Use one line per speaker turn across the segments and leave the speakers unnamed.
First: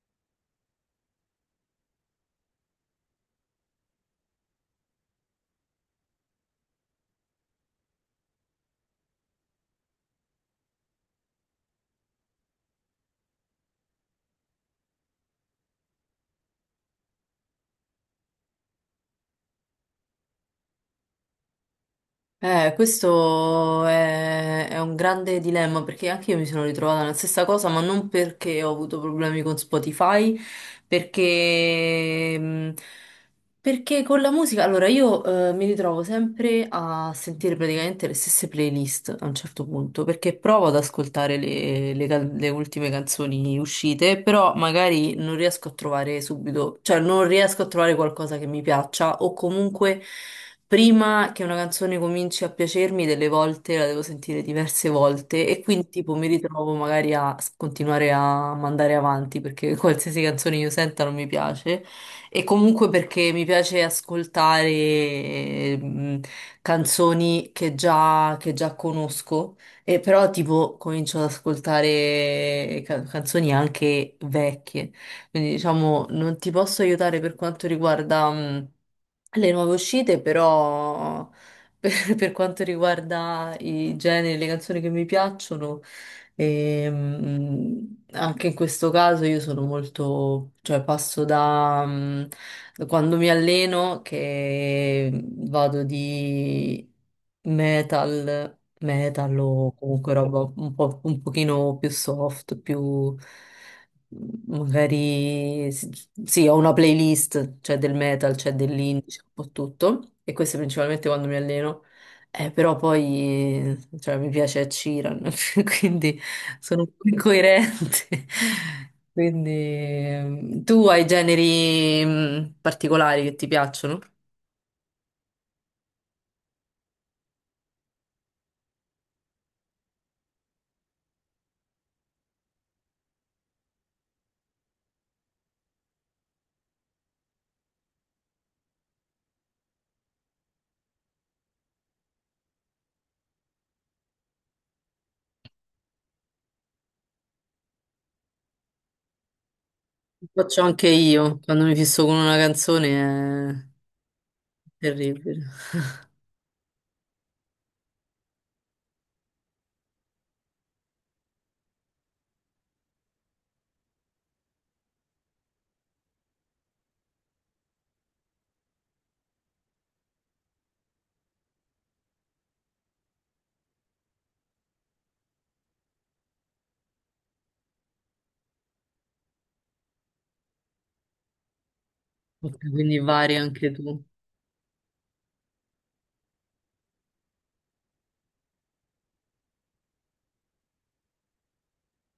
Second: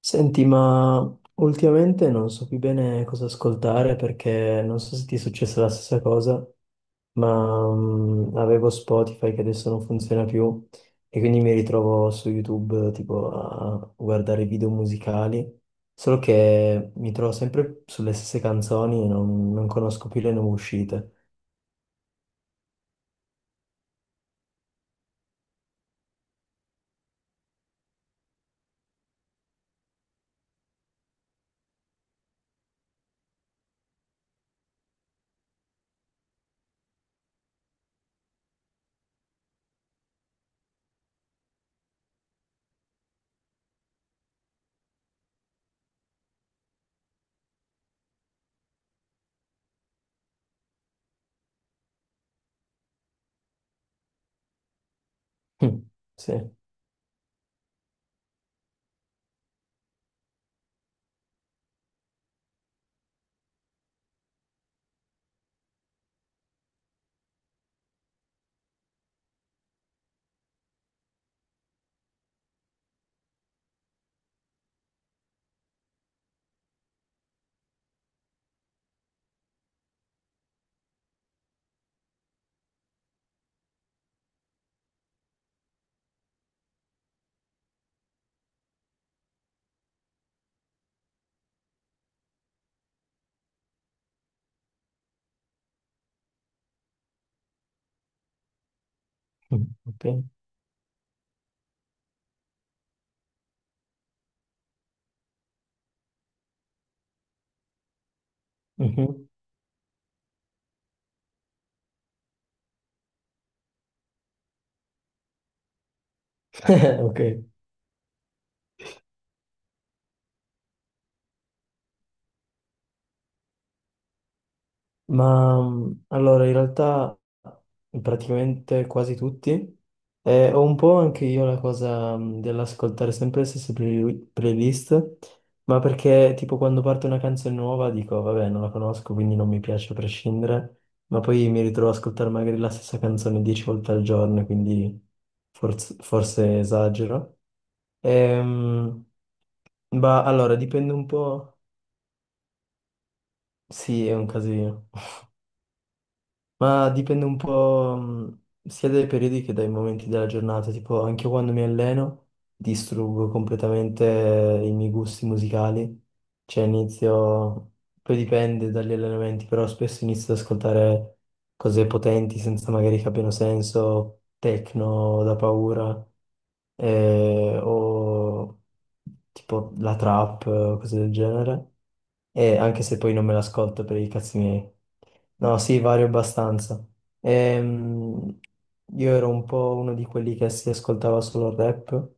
Senti, ma ultimamente non so più bene cosa ascoltare perché non so se ti è successa la stessa cosa, ma avevo Spotify che adesso non funziona più e quindi mi ritrovo su YouTube tipo a guardare video musicali, solo che mi trovo sempre sulle stesse canzoni e non conosco più le nuove uscite.
Questo è un grande dilemma perché anche io mi sono ritrovata nella stessa cosa, ma non perché ho avuto problemi con Spotify, perché, mh, perché con la musica, allora io mi ritrovo sempre a sentire praticamente le stesse playlist a un certo punto, perché provo ad ascoltare le ultime canzoni uscite, però magari non riesco a trovare subito, cioè non riesco a trovare qualcosa che mi piaccia o comunque... Prima che una canzone cominci a piacermi, delle volte la devo sentire diverse volte e
Mm.
quindi tipo mi
Sì.
ritrovo magari a continuare a mandare avanti perché qualsiasi canzone io senta non mi piace e comunque perché mi piace ascoltare ehm, canzoni che già conosco e però tipo comincio ad ascoltare canzoni anche vecchie. Quindi diciamo non ti posso aiutare per quanto riguarda... le nuove uscite, però per quanto riguarda i generi, le canzoni che mi piacciono, e, anche in questo caso io sono molto, cioè passo da quando mi alleno che vado di metal, metal
Mm,
o
ok.
comunque roba un po', un pochino più soft, più magari sì, sì, ho una playlist, c'è del metal, c'è dell'indie, c'è
Mhm.
un po' tutto. E questo è principalmente quando mi alleno. Però poi, cioè, mi piace Ed Sheeran, quindi sono un po'
Ok.
incoerente. Quindi, tu hai generi particolari che ti piacciono?
Ma allora, in realtà praticamente quasi tutti. E ho un po' anche io la cosa dell'ascoltare sempre le stesse playlist, ma perché tipo quando parte una canzone nuova dico, vabbè, non la conosco, quindi non mi piace a prescindere, ma poi mi ritrovo ad ascoltare magari la stessa canzone dieci volte al giorno, quindi forse esagero. Ehm, ma allora,
Faccio anche
dipende un
io,
po'.
quando mi fisso con una canzone è
Sì, è un casino.
terribile.
Ma dipende un po' sia dai periodi che dai momenti della giornata, tipo anche quando mi alleno distruggo completamente i miei gusti musicali, cioè inizio, poi dipende dagli allenamenti, però spesso inizio ad ascoltare cose potenti senza magari che abbiano senso, techno da paura o tipo la trap, cose del genere. E
Ok,
anche se
quindi
poi non me
vari anche
l'ascolto per
tu.
i cazzi miei. No, sì, vario abbastanza. Ehm, io ero un po' uno di quelli che si ascoltava solo il rap,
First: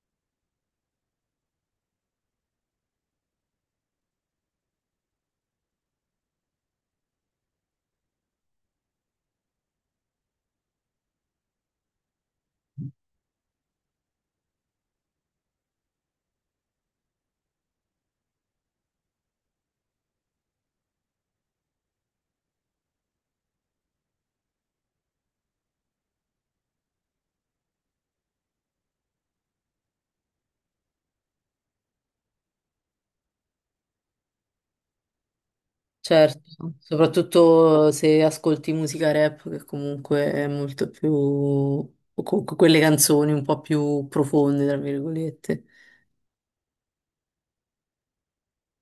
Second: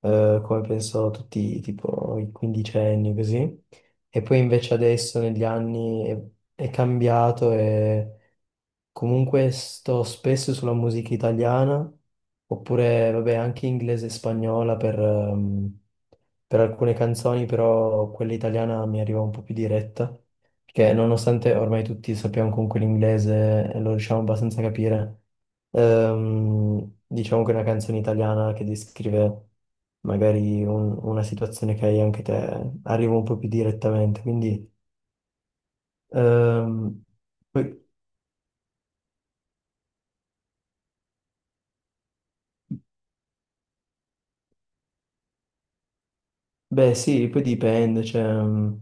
come penso tutti, tipo i quindicenni, così. E poi invece adesso negli anni è cambiato e comunque sto spesso sulla musica italiana, oppure vabbè anche inglese e spagnola per alcune canzoni, però quella italiana mi arriva un po' più diretta, perché nonostante ormai tutti sappiamo comunque l'inglese e lo riusciamo abbastanza a capire, diciamo che una canzone italiana che descrive magari una situazione che hai anche te arriva un po' più direttamente, quindi...
Certo,
ehm, poi
soprattutto se ascolti musica rap, che comunque è molto più... o comunque quelle canzoni un po' più profonde, tra virgolette.
beh, sì, poi dipende, cioè,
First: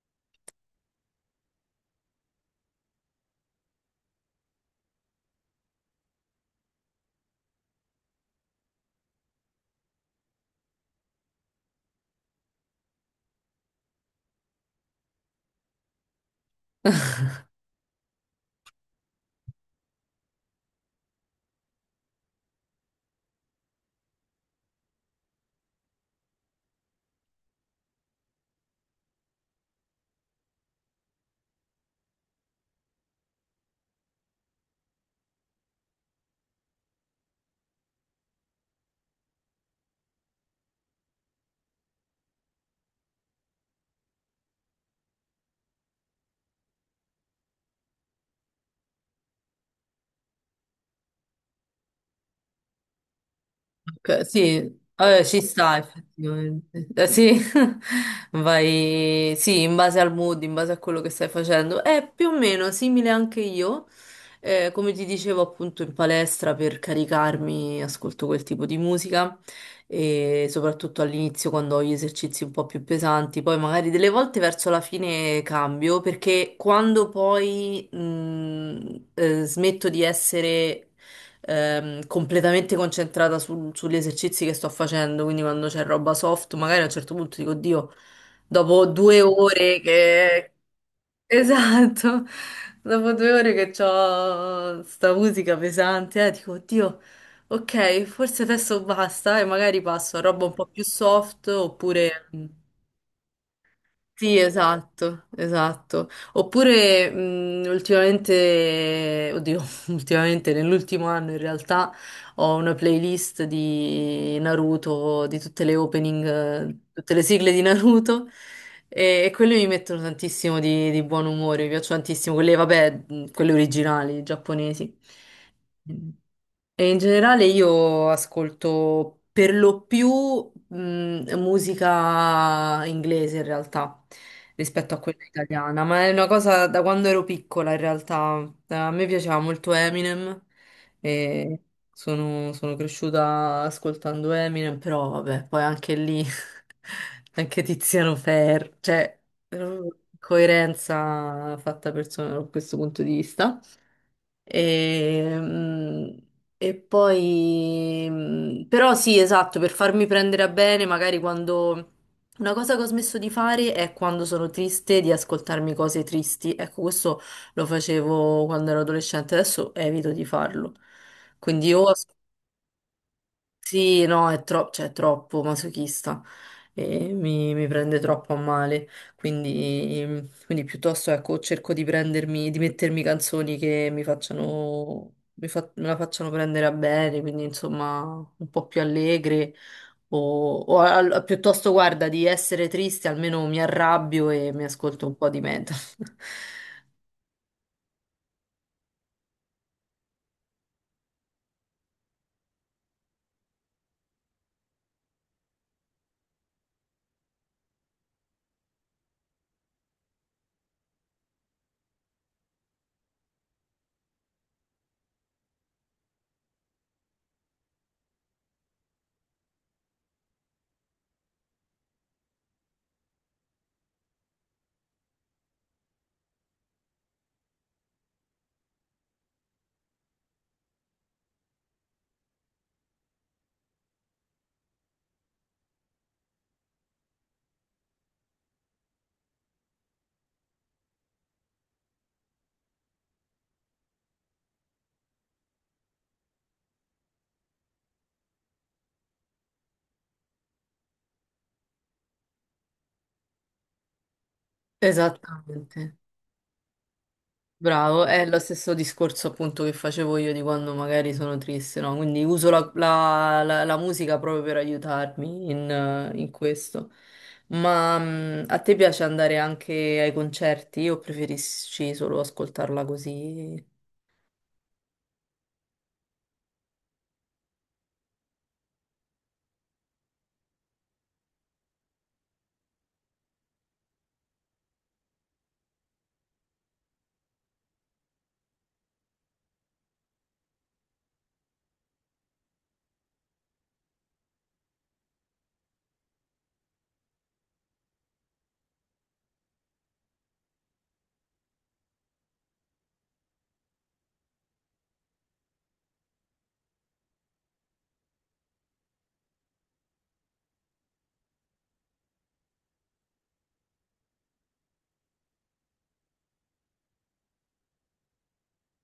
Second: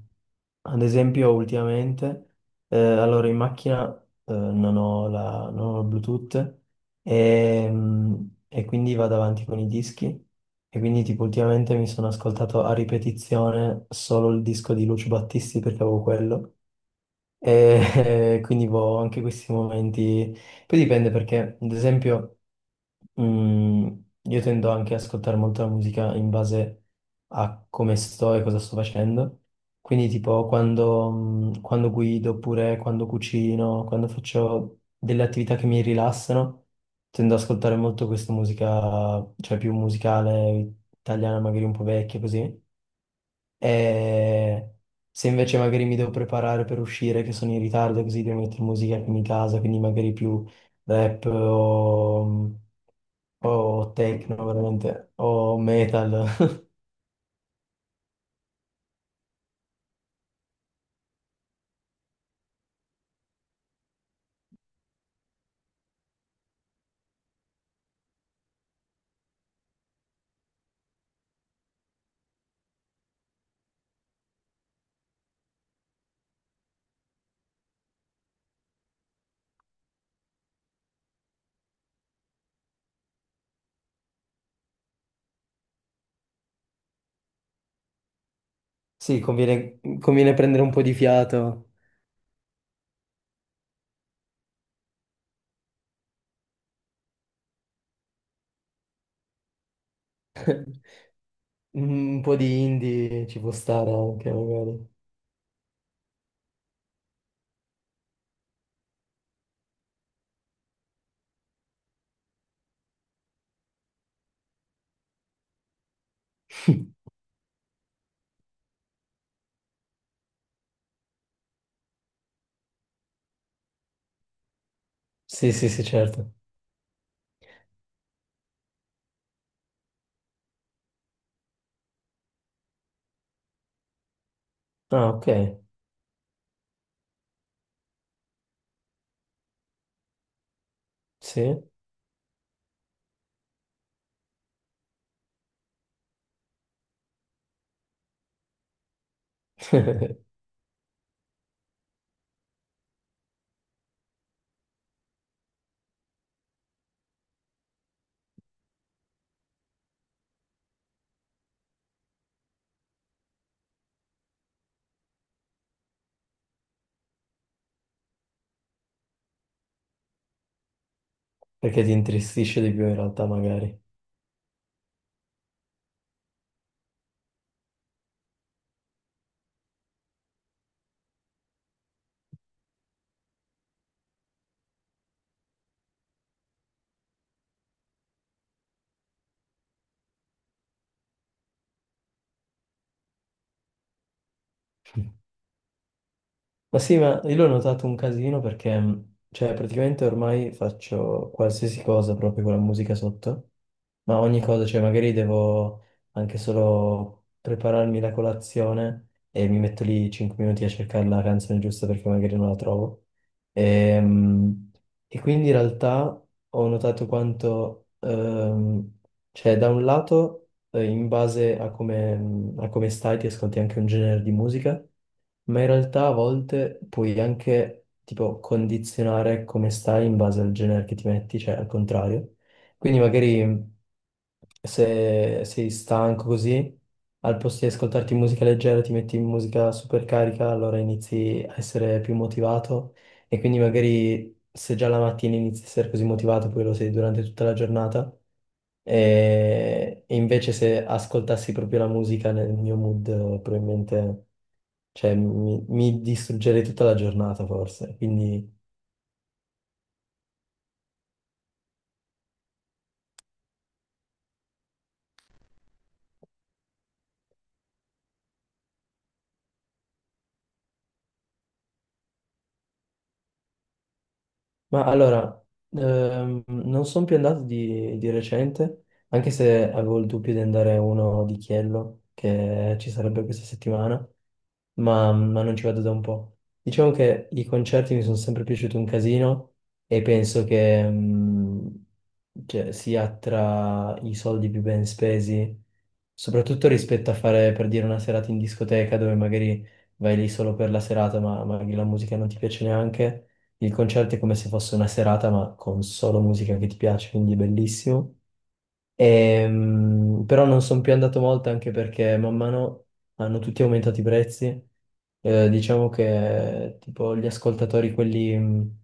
ad esempio ultimamente, allora in macchina non ho la, non ho il Bluetooth e quindi vado avanti con i dischi e quindi tipo ultimamente mi sono ascoltato a ripetizione solo il disco di Lucio Battisti perché avevo quello e quindi boh, ho anche questi momenti, poi dipende perché ad esempio... Mm, io tendo anche ad ascoltare molto la musica in base a come sto e cosa sto facendo. Quindi, tipo, quando, quando guido, oppure quando cucino, quando faccio delle attività che mi rilassano, tendo ad ascoltare molto questa musica, cioè più musicale, italiana, magari un po' vecchia, così. E se invece magari mi devo preparare per uscire, che sono in ritardo, così devo mettere musica in casa, quindi magari più rap o... o
Ok,
techno
sì,
veramente,
ci
o
sta
metal.
effettivamente. Sì, vai, sì, in base al mood, in base a quello che stai facendo. È più o meno simile anche io. Come ti dicevo appunto in palestra per caricarmi, ascolto quel tipo di musica e soprattutto all'inizio quando ho gli esercizi un po' più pesanti, poi magari delle volte verso la fine cambio perché quando poi smetto di essere completamente concentrata sugli esercizi che sto facendo, quindi quando c'è roba soft, magari a un certo punto dico, Dio, dopo
Sì,
due ore
conviene, conviene
che...
prendere un po' di fiato,
Esatto, dopo due ore che ho sta musica pesante, dico, Oddio, ok, forse adesso basta e magari passo a roba un po' più soft
un
oppure...
po' di indie ci può stare anche
Sì,
magari.
esatto, esatto. Oppure ultimamente, oddio, ultimamente nell'ultimo anno in realtà ho una playlist di Naruto, di tutte le opening, tutte le sigle di Naruto e quelle mi mettono tantissimo di buon umore, mi piacciono tantissimo, quelle, vabbè, quelle originali, giapponesi.
Sì, sì, sì, certo.
E in generale io ascolto per lo più musica inglese in realtà rispetto a
Ah,
quella
ok,
italiana, ma è una cosa da quando ero piccola in realtà. A me piaceva molto Eminem
sì.
e sono cresciuta ascoltando Eminem, però vabbè, poi anche lì anche Tiziano Ferro, cioè, eh,
Perché
coerenza fatta persona da questo punto di vista. E, e poi, però sì, esatto, per farmi prendere a bene, magari quando... Una cosa che ho smesso di fare è quando sono triste di ascoltarmi cose tristi. Ecco, questo lo facevo quando ero adolescente, adesso evito di farlo. Quindi o
ti
ascolto
intristisce di più in realtà magari.
sì, no, cioè, è troppo masochista e mi prende troppo a male. Quindi, mm, quindi, piuttosto ecco, cerco di prendermi, di mettermi canzoni che mi facciano, me la facciano prendere a bene, quindi insomma un po' più allegre. O, o, piuttosto, guarda, di essere triste, almeno mi arrabbio e mi ascolto un po' di metal.
Ma sì, ma io l'ho notato un casino perché, cioè, praticamente ormai faccio qualsiasi cosa proprio con la musica sotto, ma ogni cosa, cioè, magari devo anche solo prepararmi la colazione e mi metto lì 5 minuti a cercare la canzone giusta perché magari non la trovo. E, mh, e quindi in realtà ho notato quanto, cioè, da un lato in base a come stai ti ascolti anche un genere di musica, ma in realtà a volte puoi anche tipo condizionare come stai in base al genere che ti metti, cioè al contrario. Quindi magari se sei stanco così, al posto di ascoltarti musica leggera ti metti in musica super carica, allora inizi a essere più motivato e quindi magari se già la mattina inizi a essere così motivato, poi lo sei durante tutta la giornata e invece se ascoltassi proprio la musica nel mio mood, probabilmente, cioè, mi,
Esattamente.
mi distruggerei tutta la giornata forse.
Bravo, è lo
Quindi
stesso discorso appunto che facevo io di quando magari sono triste, no? Quindi uso la musica proprio per aiutarmi in questo. Ma a te piace andare anche ai concerti o preferisci solo ascoltarla così?
ma allora, non sono più andato di recente, anche se avevo il dubbio di andare a uno di Chiello, che ci sarebbe questa settimana, ma non ci vado da un po'. Diciamo che i concerti mi sono sempre piaciuti un casino e penso che cioè, sia tra i soldi più ben spesi, soprattutto rispetto a fare, per dire, una serata in discoteca dove magari vai lì solo per la serata, ma magari la musica non ti piace neanche. Il concerto è come se fosse una serata, ma con solo musica che ti piace, quindi è bellissimo. Però non sono più andato molto anche perché man mano hanno tutti aumentato i prezzi. Diciamo che tipo gli ascoltatori, quelli,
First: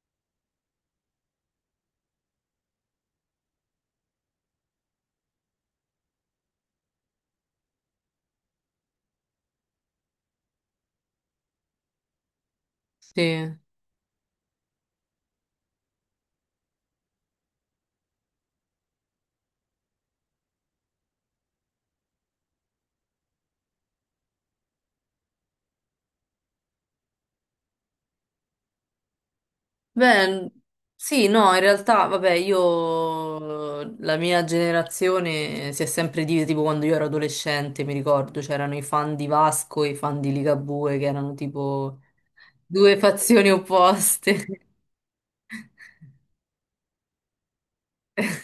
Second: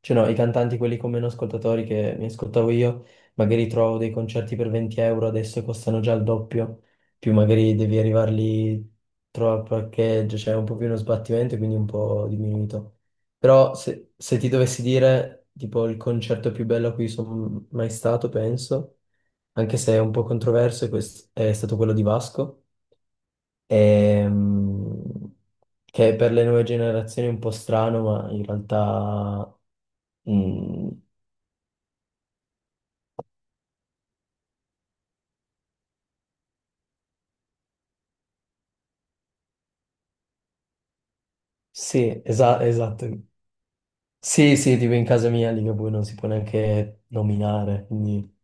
cioè no, i cantanti, quelli con meno ascoltatori che mi ascoltavo io, magari trovo dei concerti per 20 euro, adesso costano già il doppio, più magari devi arrivarli, trova il parcheggio, c'è un po' più uno sbattimento, quindi un po' diminuito.
Sì.
Però se, se ti dovessi dire tipo il concerto più bello a cui sono mai stato, penso anche se è un po' controverso, e questo è stato quello di Vasco, ehm, che per le nuove generazioni è un po' strano, ma in realtà...
Beh,
mm,
sì, no, in realtà, vabbè, io, la mia generazione si è sempre divisa, tipo quando io ero adolescente, mi ricordo, c'erano i fan di Vasco e i fan di Ligabue, che erano tipo
sì,
due
esatto.
fazioni opposte,
Sì, sì, tipo in casa mia Ligabue non si può neanche nominare, quindi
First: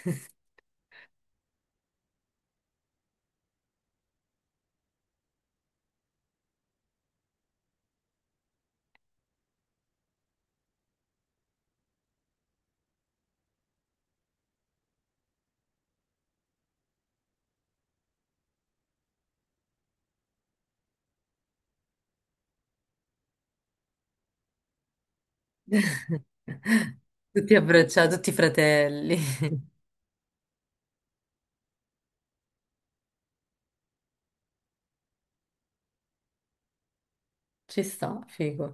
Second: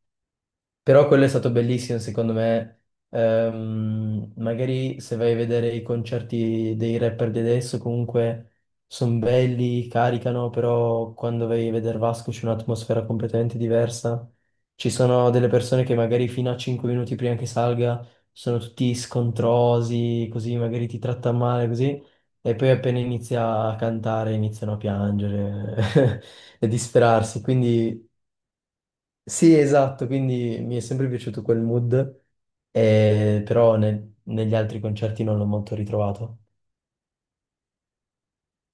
però quello è stato bellissimo, secondo me. Magari se vai a vedere i concerti dei rapper di adesso, comunque sono belli, caricano, però quando vai a vedere Vasco c'è un'atmosfera completamente diversa. Ci sono delle persone che magari fino a 5 minuti prima che salga sono tutti scontrosi, così magari ti tratta male, così. E poi appena inizia a cantare iniziano a piangere e disperarsi.
tutti
Quindi
abbracciati, tutti fratelli.
sì, esatto, quindi mi è sempre piaciuto quel mood, però negli altri concerti non l'ho molto ritrovato.
Ci sta, figo.